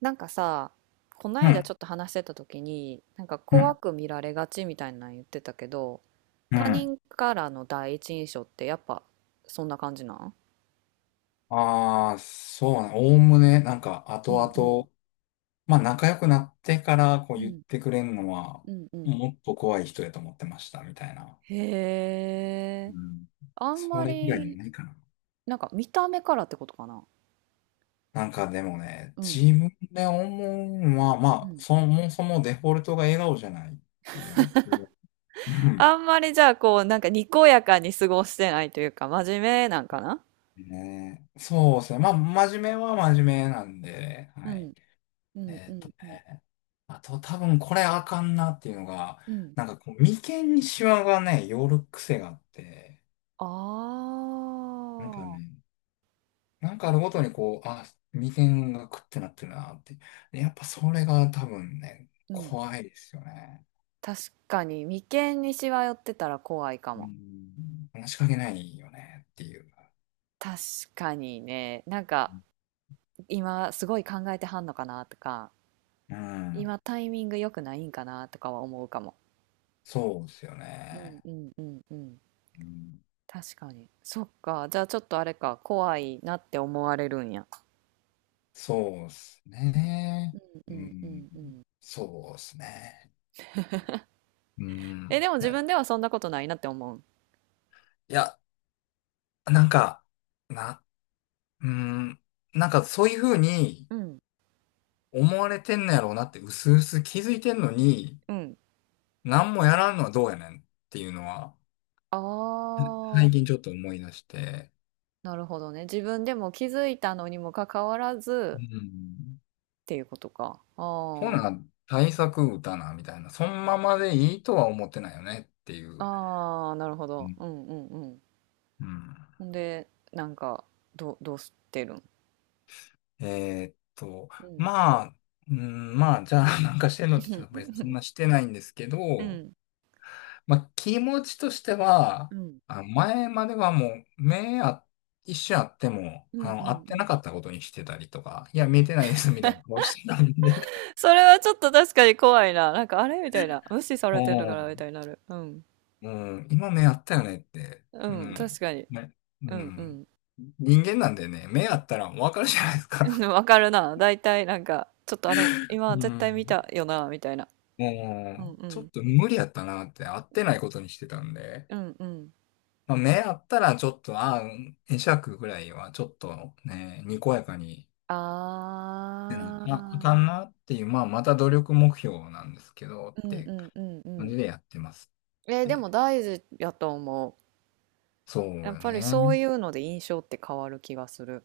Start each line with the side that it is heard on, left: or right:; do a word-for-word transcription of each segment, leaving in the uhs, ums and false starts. right: なんかさ、こな
left: う
right: いだ
left: ん、
right: ちょっと話してた時に、なんか
left: うん、
right: 怖く見られがちみたいなの言ってたけど、
left: う
right: 他
left: ん。
right: 人からの第一印象ってやっぱそんな感じなん？
left: ああ、そうな、おおむね、なんか、
right: う
left: 後
right: んうん
left: 々、まあ、仲良くなってから、こう
right: う
left: 言っ
right: ん
left: てくれるのは、
right: うんうん。
left: もっと怖い人やと思ってました、みたいな。
right: へ
left: う
right: え、
left: ん。
right: あん
left: そ
right: ま
left: れ以外に
right: り、
left: ないかな。
right: なんか見た目からってことかな。
left: なんかでもね、
right: うん
left: 自分で思うのは、
right: う
left: まあ、
right: ん。
left: そもそもデフォルトが笑顔じゃないっていうのと、うん。
right: あんまりじゃあこう、なんかにこやかに過ごしてないというか、真面目なんかな？
left: ねえ、そうですね。まあ、真面目は真面目なんで、
right: う
left: はい。
right: んうん
left: えー
right: う
left: っと
right: んうん
left: ね。あと多分これあかんなっていうのが、
right: うん、
left: なんかこう、眉間にシワがね、寄る癖があって、
right: あ
left: なんか
right: あ
left: ね、なんかあるごとにこう、あ、眉間がくってなってるなって。でやっぱそれが多分ね、
right: ー、うん。
left: 怖いですよね。
right: 確かに眉間にしわ寄ってたら怖いか
left: う
right: も。
left: ん。話しかけないよねっていう。
right: 確かにね、なんか今すごい考えてはんのかなとか、
left: うん。
right: 今タイミング良くないんかなとかは思うかも。
left: そうですよ
right: うん
left: ね。
right: うんうんうん。
left: うん。
right: 確かに。そっか。じゃあちょっとあれか、怖いなって思われるんや。
left: そうです
right: う
left: ね。
right: ん
left: う
right: うんう
left: ん。
right: んうん。
left: そうですね。う
right: え、
left: ん。
right: でも自
left: ね、
right: 分ではそんなことないなって思う。
left: いや、なんか、な、うーん、なんかそういうふうに
right: うん。
left: 思われてんのやろうなって、うすうす気づいてんのに、
right: うん。
left: 何もやらんのはどうやねんっていうのは、
right: あ
left: 最近
right: あ、
left: ちょっと思い出して、
right: なるほどね。自分でも気づいたのにもかかわら
left: う
right: ず
left: ん。
right: っていうことか。
left: ほ
right: あ
left: な、
right: あ。
left: 対策打たな、みたいな、そのままでいいとは思ってないよねっていう。
right: ああ、なるほ
left: う
right: ど。
left: ん、
right: うんうんうん。
left: うん。
right: ほんで、なんか、ど、う、どうしてるん？
left: えーっと、
right: うん。
left: まあ、うん、まあ、じゃあなんかしてんのって言ったら別にそん なしてないんですけ
right: う
left: ど、
right: ん。
left: まあ、気持ちとして
right: う
left: は、
right: ん。
left: あの前まではもう、目あ、一瞬あっても、
right: うんう
left: あ
right: ん
left: の、会っ
right: う
left: てな
right: ん。
left: かったことにしてたりとか、いや、見えてないですみたいな顔してたんで、
right: それはちょっと確かに怖いな。なんか、あれみたいな。無視されてるのかなみた いになる。うん。
left: うん、うん今目あったよねって、
right: う
left: う
right: ん、確
left: ん、
right: かに。
left: ね、う
right: うんう
left: ん。
right: ん。
left: 人間なんでね、目あったらわかるじゃないです
right: うん
left: か。
right: わかるな。だいたいなんか、ちょっとあれ、今
left: う
right: 絶
left: ん。
right: 対見たよな、みたいな。うん
left: もう、
right: う
left: ちょっ
right: ん。
left: と無理やったなって、会ってないことにしてたんで、
right: うんうん。
left: まあ、目あったらちょっと、ああ、会釈ぐらいはちょっとね、にこやかにてな
right: あ
left: きゃあか
right: あ。
left: んなっていう、まあ、また努力目標なんですけど、っ
right: うんう
left: て
right: んうんう
left: 感
right: ん。
left: じでやってますっ
right: えーでも
left: て。
right: 大事やと思う。
left: そう
right: やっ
left: よ
right: ぱりそう
left: ね。
right: いうので印象って変わる気がする。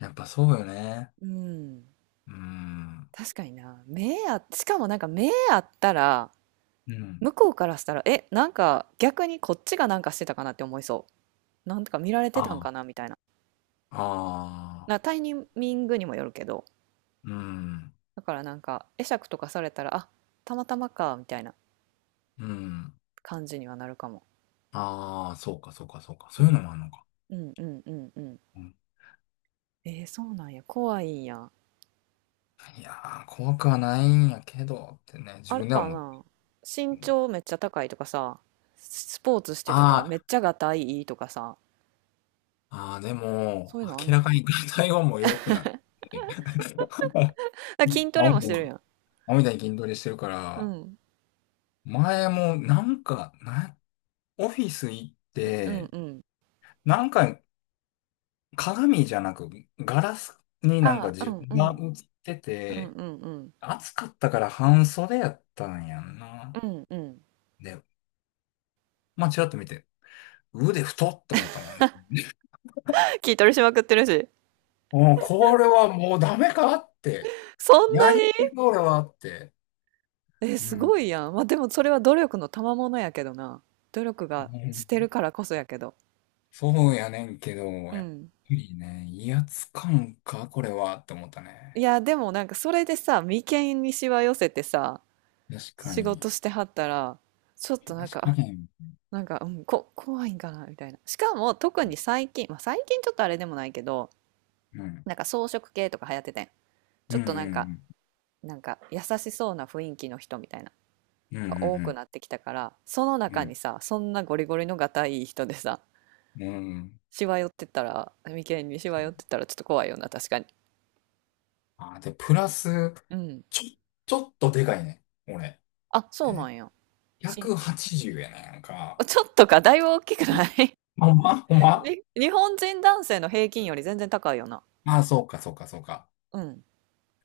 left: やっぱそうよね。
right: うん。
left: うん。
right: 確かにな。目あ、しかもなんか目あったら、
left: うん。
right: 向こうからしたら、え、なんか逆にこっちがなんかしてたかなって思いそう。なんとか見られてたん
left: あ
right: かなみたいな。
left: あ。あ
right: な、タ
left: あ。
right: イミングにもよるけど、
left: うん。
right: だからなんか会釈とかされたら、あ、たまたまか、みたいな
left: うん。
right: 感じにはなるかも。
left: ああ、そうか、そうか、そうか。
right: う
left: そういう
right: ん、
left: のもあるのか。
right: うん、うん、うん、うん。
left: うん、
right: えー、そうなんや。怖いんや。
left: いやー、怖くはないんやけど、ってね、自
right: あれ
left: 分では
right: か
left: 思って。
right: な、
left: う
right: 身
left: ん、
right: 長めっちゃ高いとかさ、スポーツしてたからめっ
left: あ
right: ちゃがたいいいとかさ、
left: ー、あー、でも、
right: そういうのあん
left: 明
right: の
left: ら
right: か
left: か
right: な。
left: に体温も良くなって。
right: あ、筋トレ
left: 青
right: も
left: み
right: し
left: たい
right: て
left: に、
right: るやん。
left: 青みたいに筋トレしてるか
right: う
left: ら、
right: ん。
left: 前もなんか、な、オフィス行っ
right: うん
left: て、
right: うん。
left: なんか鏡じゃなくガラスになんか
right: ああ、う
left: 自
right: ん
left: 分
right: う
left: が
right: ん。
left: 映って
right: うんう
left: て、
right: んうん。
left: 暑かったから半袖やったんやんな。
right: うんうん。
left: で、まあちらっと見て、腕太って思ったもん。
right: 筋トレしまくってるし。
left: もうこれはもうダメかって。
right: そん
left: や
right: な
left: りす
right: に。
left: ぎこれはって。
right: え、
left: う
right: す
left: ん。
right: ごいやん。まあでもそれは努力の賜物やけどな。努力
left: う
right: がして
left: ん、
right: るからこそやけど。
left: そうやねんけど、
right: う
left: やっぱ
right: ん。
left: りね、威圧感か、これはって思った
right: い
left: ね。
right: や、でもなんかそれでさ、眉間にしわ寄せてさ、
left: 確か
right: 仕
left: に。
right: 事してはったら、ちょっとなん
left: 確か
right: か、
left: に。
right: なんか、うん、こ、怖いんかなみたいな。しかも、特に最近、まあ、最近ちょっとあれでもないけど、
left: うん、
right: なんか装飾系とか流行っててん。ち
left: う
right: ょっ
left: ん、う
right: となんか、
left: ん、
right: なんか優しそうな雰囲気の人みたいな、
left: うん、う
right: が多く
left: ん、
right: なってきたから、その
left: う
right: 中
left: ん、
right: にさ、そんなゴリゴリのがたいい人でさ、
left: うん。うん、
right: しわ寄ってったら、眉間にしわ寄ってったらちょっと怖いよな、確かに。
left: あー、で、プラス、
right: うん。
left: ちょ、ちょっとでかいね。俺。
right: あ、
left: え
right: そうな
left: ー、
right: んや。し、し
left: ひゃくはちじゅうやね、なんか。
right: ちょっとか、だいぶ大きくない？
left: ほんまほんま、 あ
right: に日本人男性の平均より全然高いよな。
left: あ、そうか、そうか、そうか。
right: うん。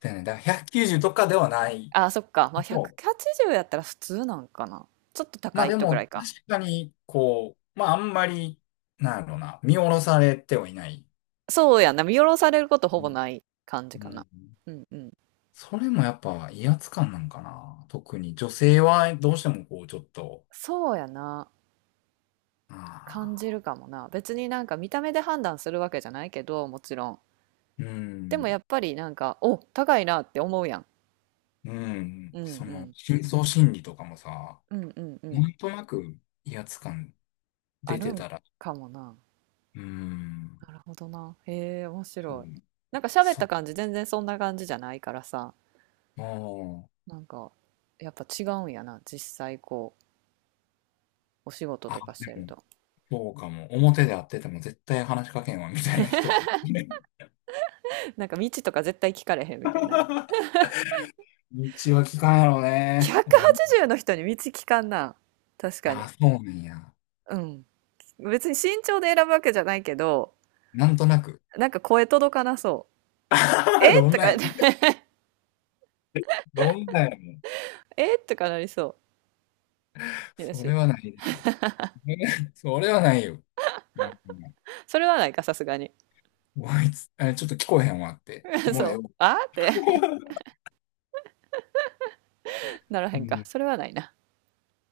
left: でね、だからひゃくきゅうじゅうとかではない
right: あ、そっか。まあ、
left: と。
right: ひゃくはちじゅうやったら普通なんかな。ちょっと
left: ま
right: 高
left: あ
right: い
left: で
right: 人ぐら
left: も、
right: いか。
left: 確かに、こう、まああんまり、なんやろうな、見下ろされてはいない。
right: そうやな。見下ろされることほぼない
left: う
right: 感じか
left: ん。
right: な。うんうん。
left: それもやっぱ威圧感なんかな。特に女性はどうしてもこうちょっと、
right: そうやな。
left: あ
right: 感じ
left: あ、
right: るかもな。別になんか見た目で判断するわけじゃないけど、もちろん。
left: う
right: でも
left: ん。
right: やっぱりなんか、お、高いなって思うやん。
left: うん、
right: うん
left: そ
right: う
left: の、
right: ん。
left: 深層心理とかもさ、
right: うんうんうん。
left: なんとなく威圧感
right: あ
left: 出
right: る
left: て
right: ん
left: たら、
right: かもな。
left: うん、
right: なるほどな。へえ、面
left: そ
right: 白
left: う、
right: い。なんか喋っ
left: そ
right: た
left: う、
right: 感じ全然そんな感じじゃないからさ。
left: もう、
right: なんか、やっぱ違うんやな。実際こう、お仕事
left: あ、
right: とかして
left: で
right: る
left: も、
right: と。
left: そうかも。表
right: うん。
left: で会ってても絶対話しかけんわ、みたいな人が。
right: なんか道とか絶対聞かれへんみたいな。
left: 道は聞かんやろね。俺、
right: ひゃくはちじゅうの人に道聞かんな。確か
left: あ
right: に。
left: あ、そうなんや。
right: うん。別に身長で選ぶわけじゃないけど、
left: なんとなく。
right: なんか声届かなそ う。
left: あ、
right: え
left: どん
right: と
left: なん
right: か、
left: や。どんなんやもん。
right: えとかなりそう。よ
left: そ
right: し。
left: れはないでしょ。ね、 それはないよ。うん、
right: それはないか、さすがに。
left: こいつ、あ、ちょっと聞こえへんわって。もう
right: そ
left: ええ
right: う。
left: わ。
right: あーって ならへんか。それはないな。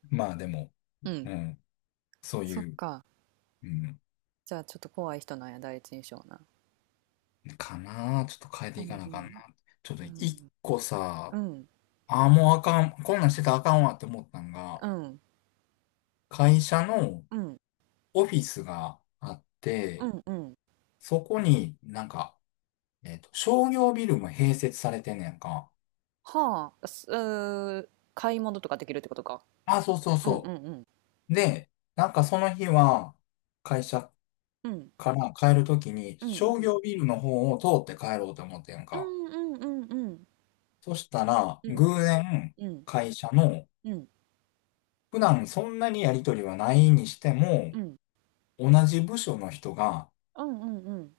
left: まあでも、
right: うん。
left: うん、そう
right: そ
left: い
right: っ
left: う、
right: か。
left: うん、
right: じゃあちょっと怖い人なんや、第一印象な。
left: かなあちょっと変え
right: う
left: てい
right: ん
left: かな
right: う
left: あかんな。
right: ん。
left: ちょっと
right: う
left: 一
right: ん。
left: 個
right: う
left: さ、
right: ん。
left: ああ、もうあかん、こんなんしてたらあかんわって思ったんが、
right: うん。
left: 会社の
right: うん。
left: オフィスがあっ
right: う
left: て、
right: ん。うん。
left: そこになんか、えっと、商業ビルも併設されてんねやんか。
right: はあ、すうー、買い物とかできるってことか。
left: あ、そうそう
right: うんうん
left: そ
right: うん。
left: う。で、なんかその日は、会社
right: うん。
left: から帰るときに、
right: うんう
left: 商
right: ん。
left: 業ビルの方を通って帰ろうと思ってんやん
right: う
left: か。
right: んうんうんうん。
left: そしたら、
right: うん
left: 偶然、
right: うん
left: 会社の、
right: うん。
left: 普段そんなにやりとりはないにして
right: う
left: も、
right: ん。
left: 同じ部署の人が
right: うんうんうん。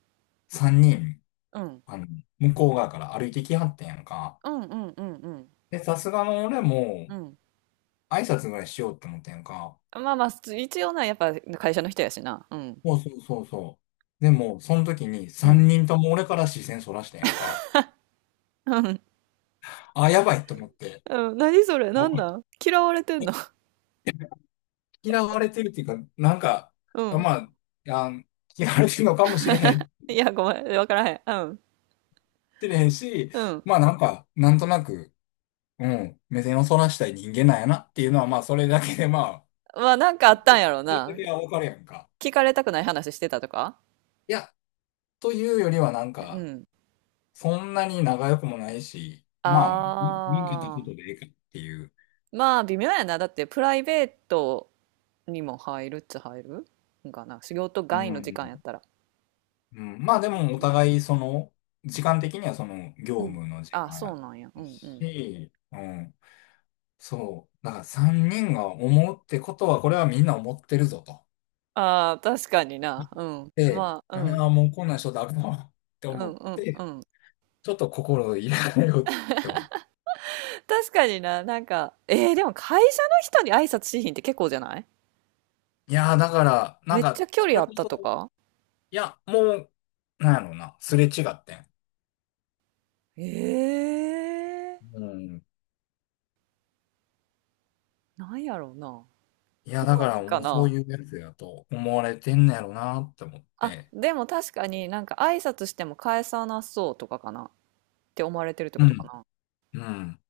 left: さんにん、
right: うん。
left: あの、向こう側から歩いてきはってんやんか。
right: うんうんうんうん。
left: で、さすがの俺
right: う
left: も
right: ん。
left: 挨拶ぐらいしようって思ってんやんか。
right: まあまあ、す一応な、やっぱ会社の人やしな。うん。
left: そうそうそうそう。でも、その時に
right: うん。
left: さんにんとも俺から視線そらしてんやんか。
right: うん
left: あ、やばいと思って。
right: うん。何それ、なんなん、嫌われてんの？
left: 嫌われてるっていうか、なんか、
right: うん。
left: まあ、あ嫌われてるのかもしれへん、
right: いや、ごめん、わからへん。うん。
left: しれへんし、
right: うん。
left: まあなんか、なんとなく、うん、目線をそらしたい人間なんやなっていうのは、まあ、それだけで、まあ、
right: まあ、なんかあったんやろう
left: それだ
right: な。
left: けはわかるやんか。
right: 聞かれたくない話してたとか？
left: いや、というよりはなん
right: う
left: か、
right: ん。
left: そんなに仲良くもないし、まあ、み見んったこ
right: あ
left: とで
right: あ。
left: ええかっていう。
right: まあ、微妙やな。だって、プライベートにも入るっちゃ入るんかな、仕事
left: う
right: 外の時間やっ
left: ん。
right: たら。
left: うん、まあ、で
right: うん
left: も、お
right: うん。
left: 互い、その、時間的にはその、
right: う
left: 業
right: ん。
left: 務の時
right: あ
left: 間や
right: そ
left: っ
right: うなんや。う
left: た
right: んうん。
left: し、うん。そう。だから、さんにんが思うってことは、これはみんな思ってるぞと。
right: ああ、確かにな。うん。
left: で、
right: まあ、うん。
left: ああ、もうこんな人だろうって
right: う
left: 思
right: ん
left: っ
right: うん。う
left: て、
right: ん、
left: ちょっと心を入れ替えようって思う。
right: 確かにな。なんか、えー、でも会社の人に挨拶しひんって結構じゃない？
left: いやー、だから、なん
right: めっちゃ
left: か、
right: 距
left: そ
right: 離
left: れ
right: あっ
left: こ
right: たと
left: そ、
right: か？
left: いや、もう、なんやろうな、すれ違ってん。
right: ええ
left: うん。
right: ー、なんやろうな、
left: いや、だか
right: 怖い
left: ら、
right: んか
left: もうそう
right: な？
left: いうやつやと思われてんのやろうなって思っ
right: あ
left: て。
right: でも確かになんか挨拶しても返さなそうとかかなって思われてるって
left: う
right: ことか
left: ん。
right: な？
left: うん。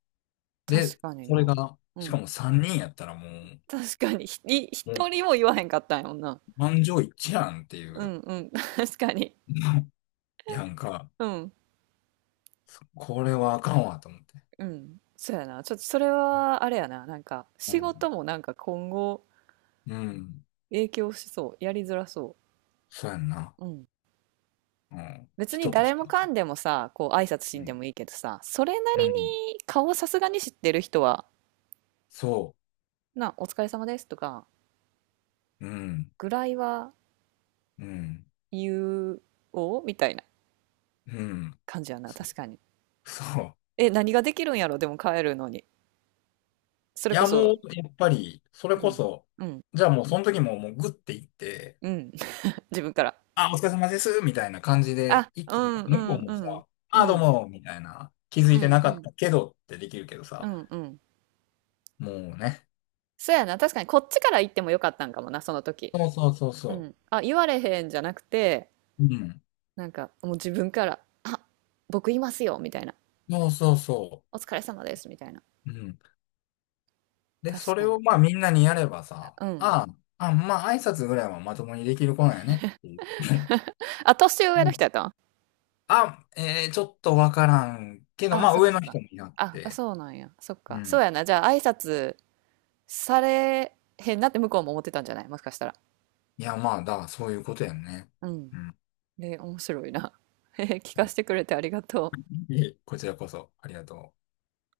left: で、
right: 確かに
left: それ
right: な。
left: が、
right: う
left: しか
right: ん。
left: もさんにんやったらもう、
right: 確かに、ひ、い
left: もう、
right: 一人も言わへんかったんやもんな。
left: 満場一致やんってい
right: う
left: う、
right: んうん、確かに。
left: やんか、
right: うん、
left: そこれはあかんわと思って。
right: うん。そうやな。ちょっとそれは、あれやな。なんか、
left: う
right: 仕
left: ん。
right: 事もなんか今後
left: うん。
right: 影響しそう。やりづらそ
left: そうやんな。
right: う。うん。
left: うん。
right: 別に
left: 人とし
right: 誰
left: て
right: も
left: はあ
right: か
left: かん。
right: んでもさ、こう挨拶し
left: う
right: んで
left: ん。
right: もいいけどさ、それな
left: う
right: り
left: ん。
right: に顔さすがに知ってる人は、
left: そ
right: な、お疲れ様ですとか、
left: う。うん。
right: ぐらいは
left: うん。
right: 言おうみたいな
left: うん。
right: 感じやな。確かに。
left: そう。
right: え、何ができるんやろ、でも帰るのに。そ
left: い
right: れこ
left: や、もう、
right: そ、
left: やっぱり、それ
right: う
left: こ
right: ん、
left: そ、
right: うん、
left: じゃあもう、その時も、もう、グッて行って、
right: うん。自分から。
left: あ、お疲れ様です、みたいな感じで
right: あ、
left: 行っ
right: う
left: ても、
right: んう
left: 向こ
right: ん
left: う
right: う
left: もさ、
right: ん。う
left: あ、どう
right: ん。
left: も、みたいな、気づ
right: う
left: いて
right: ん
left: な
right: う
left: かっ
right: ん。
left: たけどってできるけど
right: う
left: さ、
right: んうん。
left: もうね。
right: そうやな、確かにこっちから言ってもよかったんかもな、その時。
left: そうそうそう
right: う
left: そ
right: ん。あ、言われへんじゃなくて、
left: う。うん。
right: なんかもう自分から、あ、僕いますよ、みたいな。
left: そうそうそ
right: お疲れ様です、みたいな。
left: う。うん。で、そ
right: 確
left: れ
right: かに。
left: を、まあ、みんなにやればさ、
right: うん。
left: ああ、あ、まあ、挨拶ぐらいはまともにできる子なんやねっていう。
right: あ、年上
left: う
right: の人
left: ん、
right: やったん？
left: あ、えー、ちょっとわからんけど、
right: あ、
left: まあ、
right: そっか
left: 上
right: そ
left: の
right: っか。
left: 人になっ
right: あ、あ
left: て、
right: そうなんや。そっ
left: う
right: か。そう
left: ん。
right: やな。じゃあ挨拶されへんなって向こうも思ってたんじゃない、もしかしたら。
left: いや、まあ、だ、そういうことやんね。
right: うん。
left: うん。
right: で、面白いな。え、聞かせてくれてありがとう。
left: いえ、こちらこそ、ありがとう。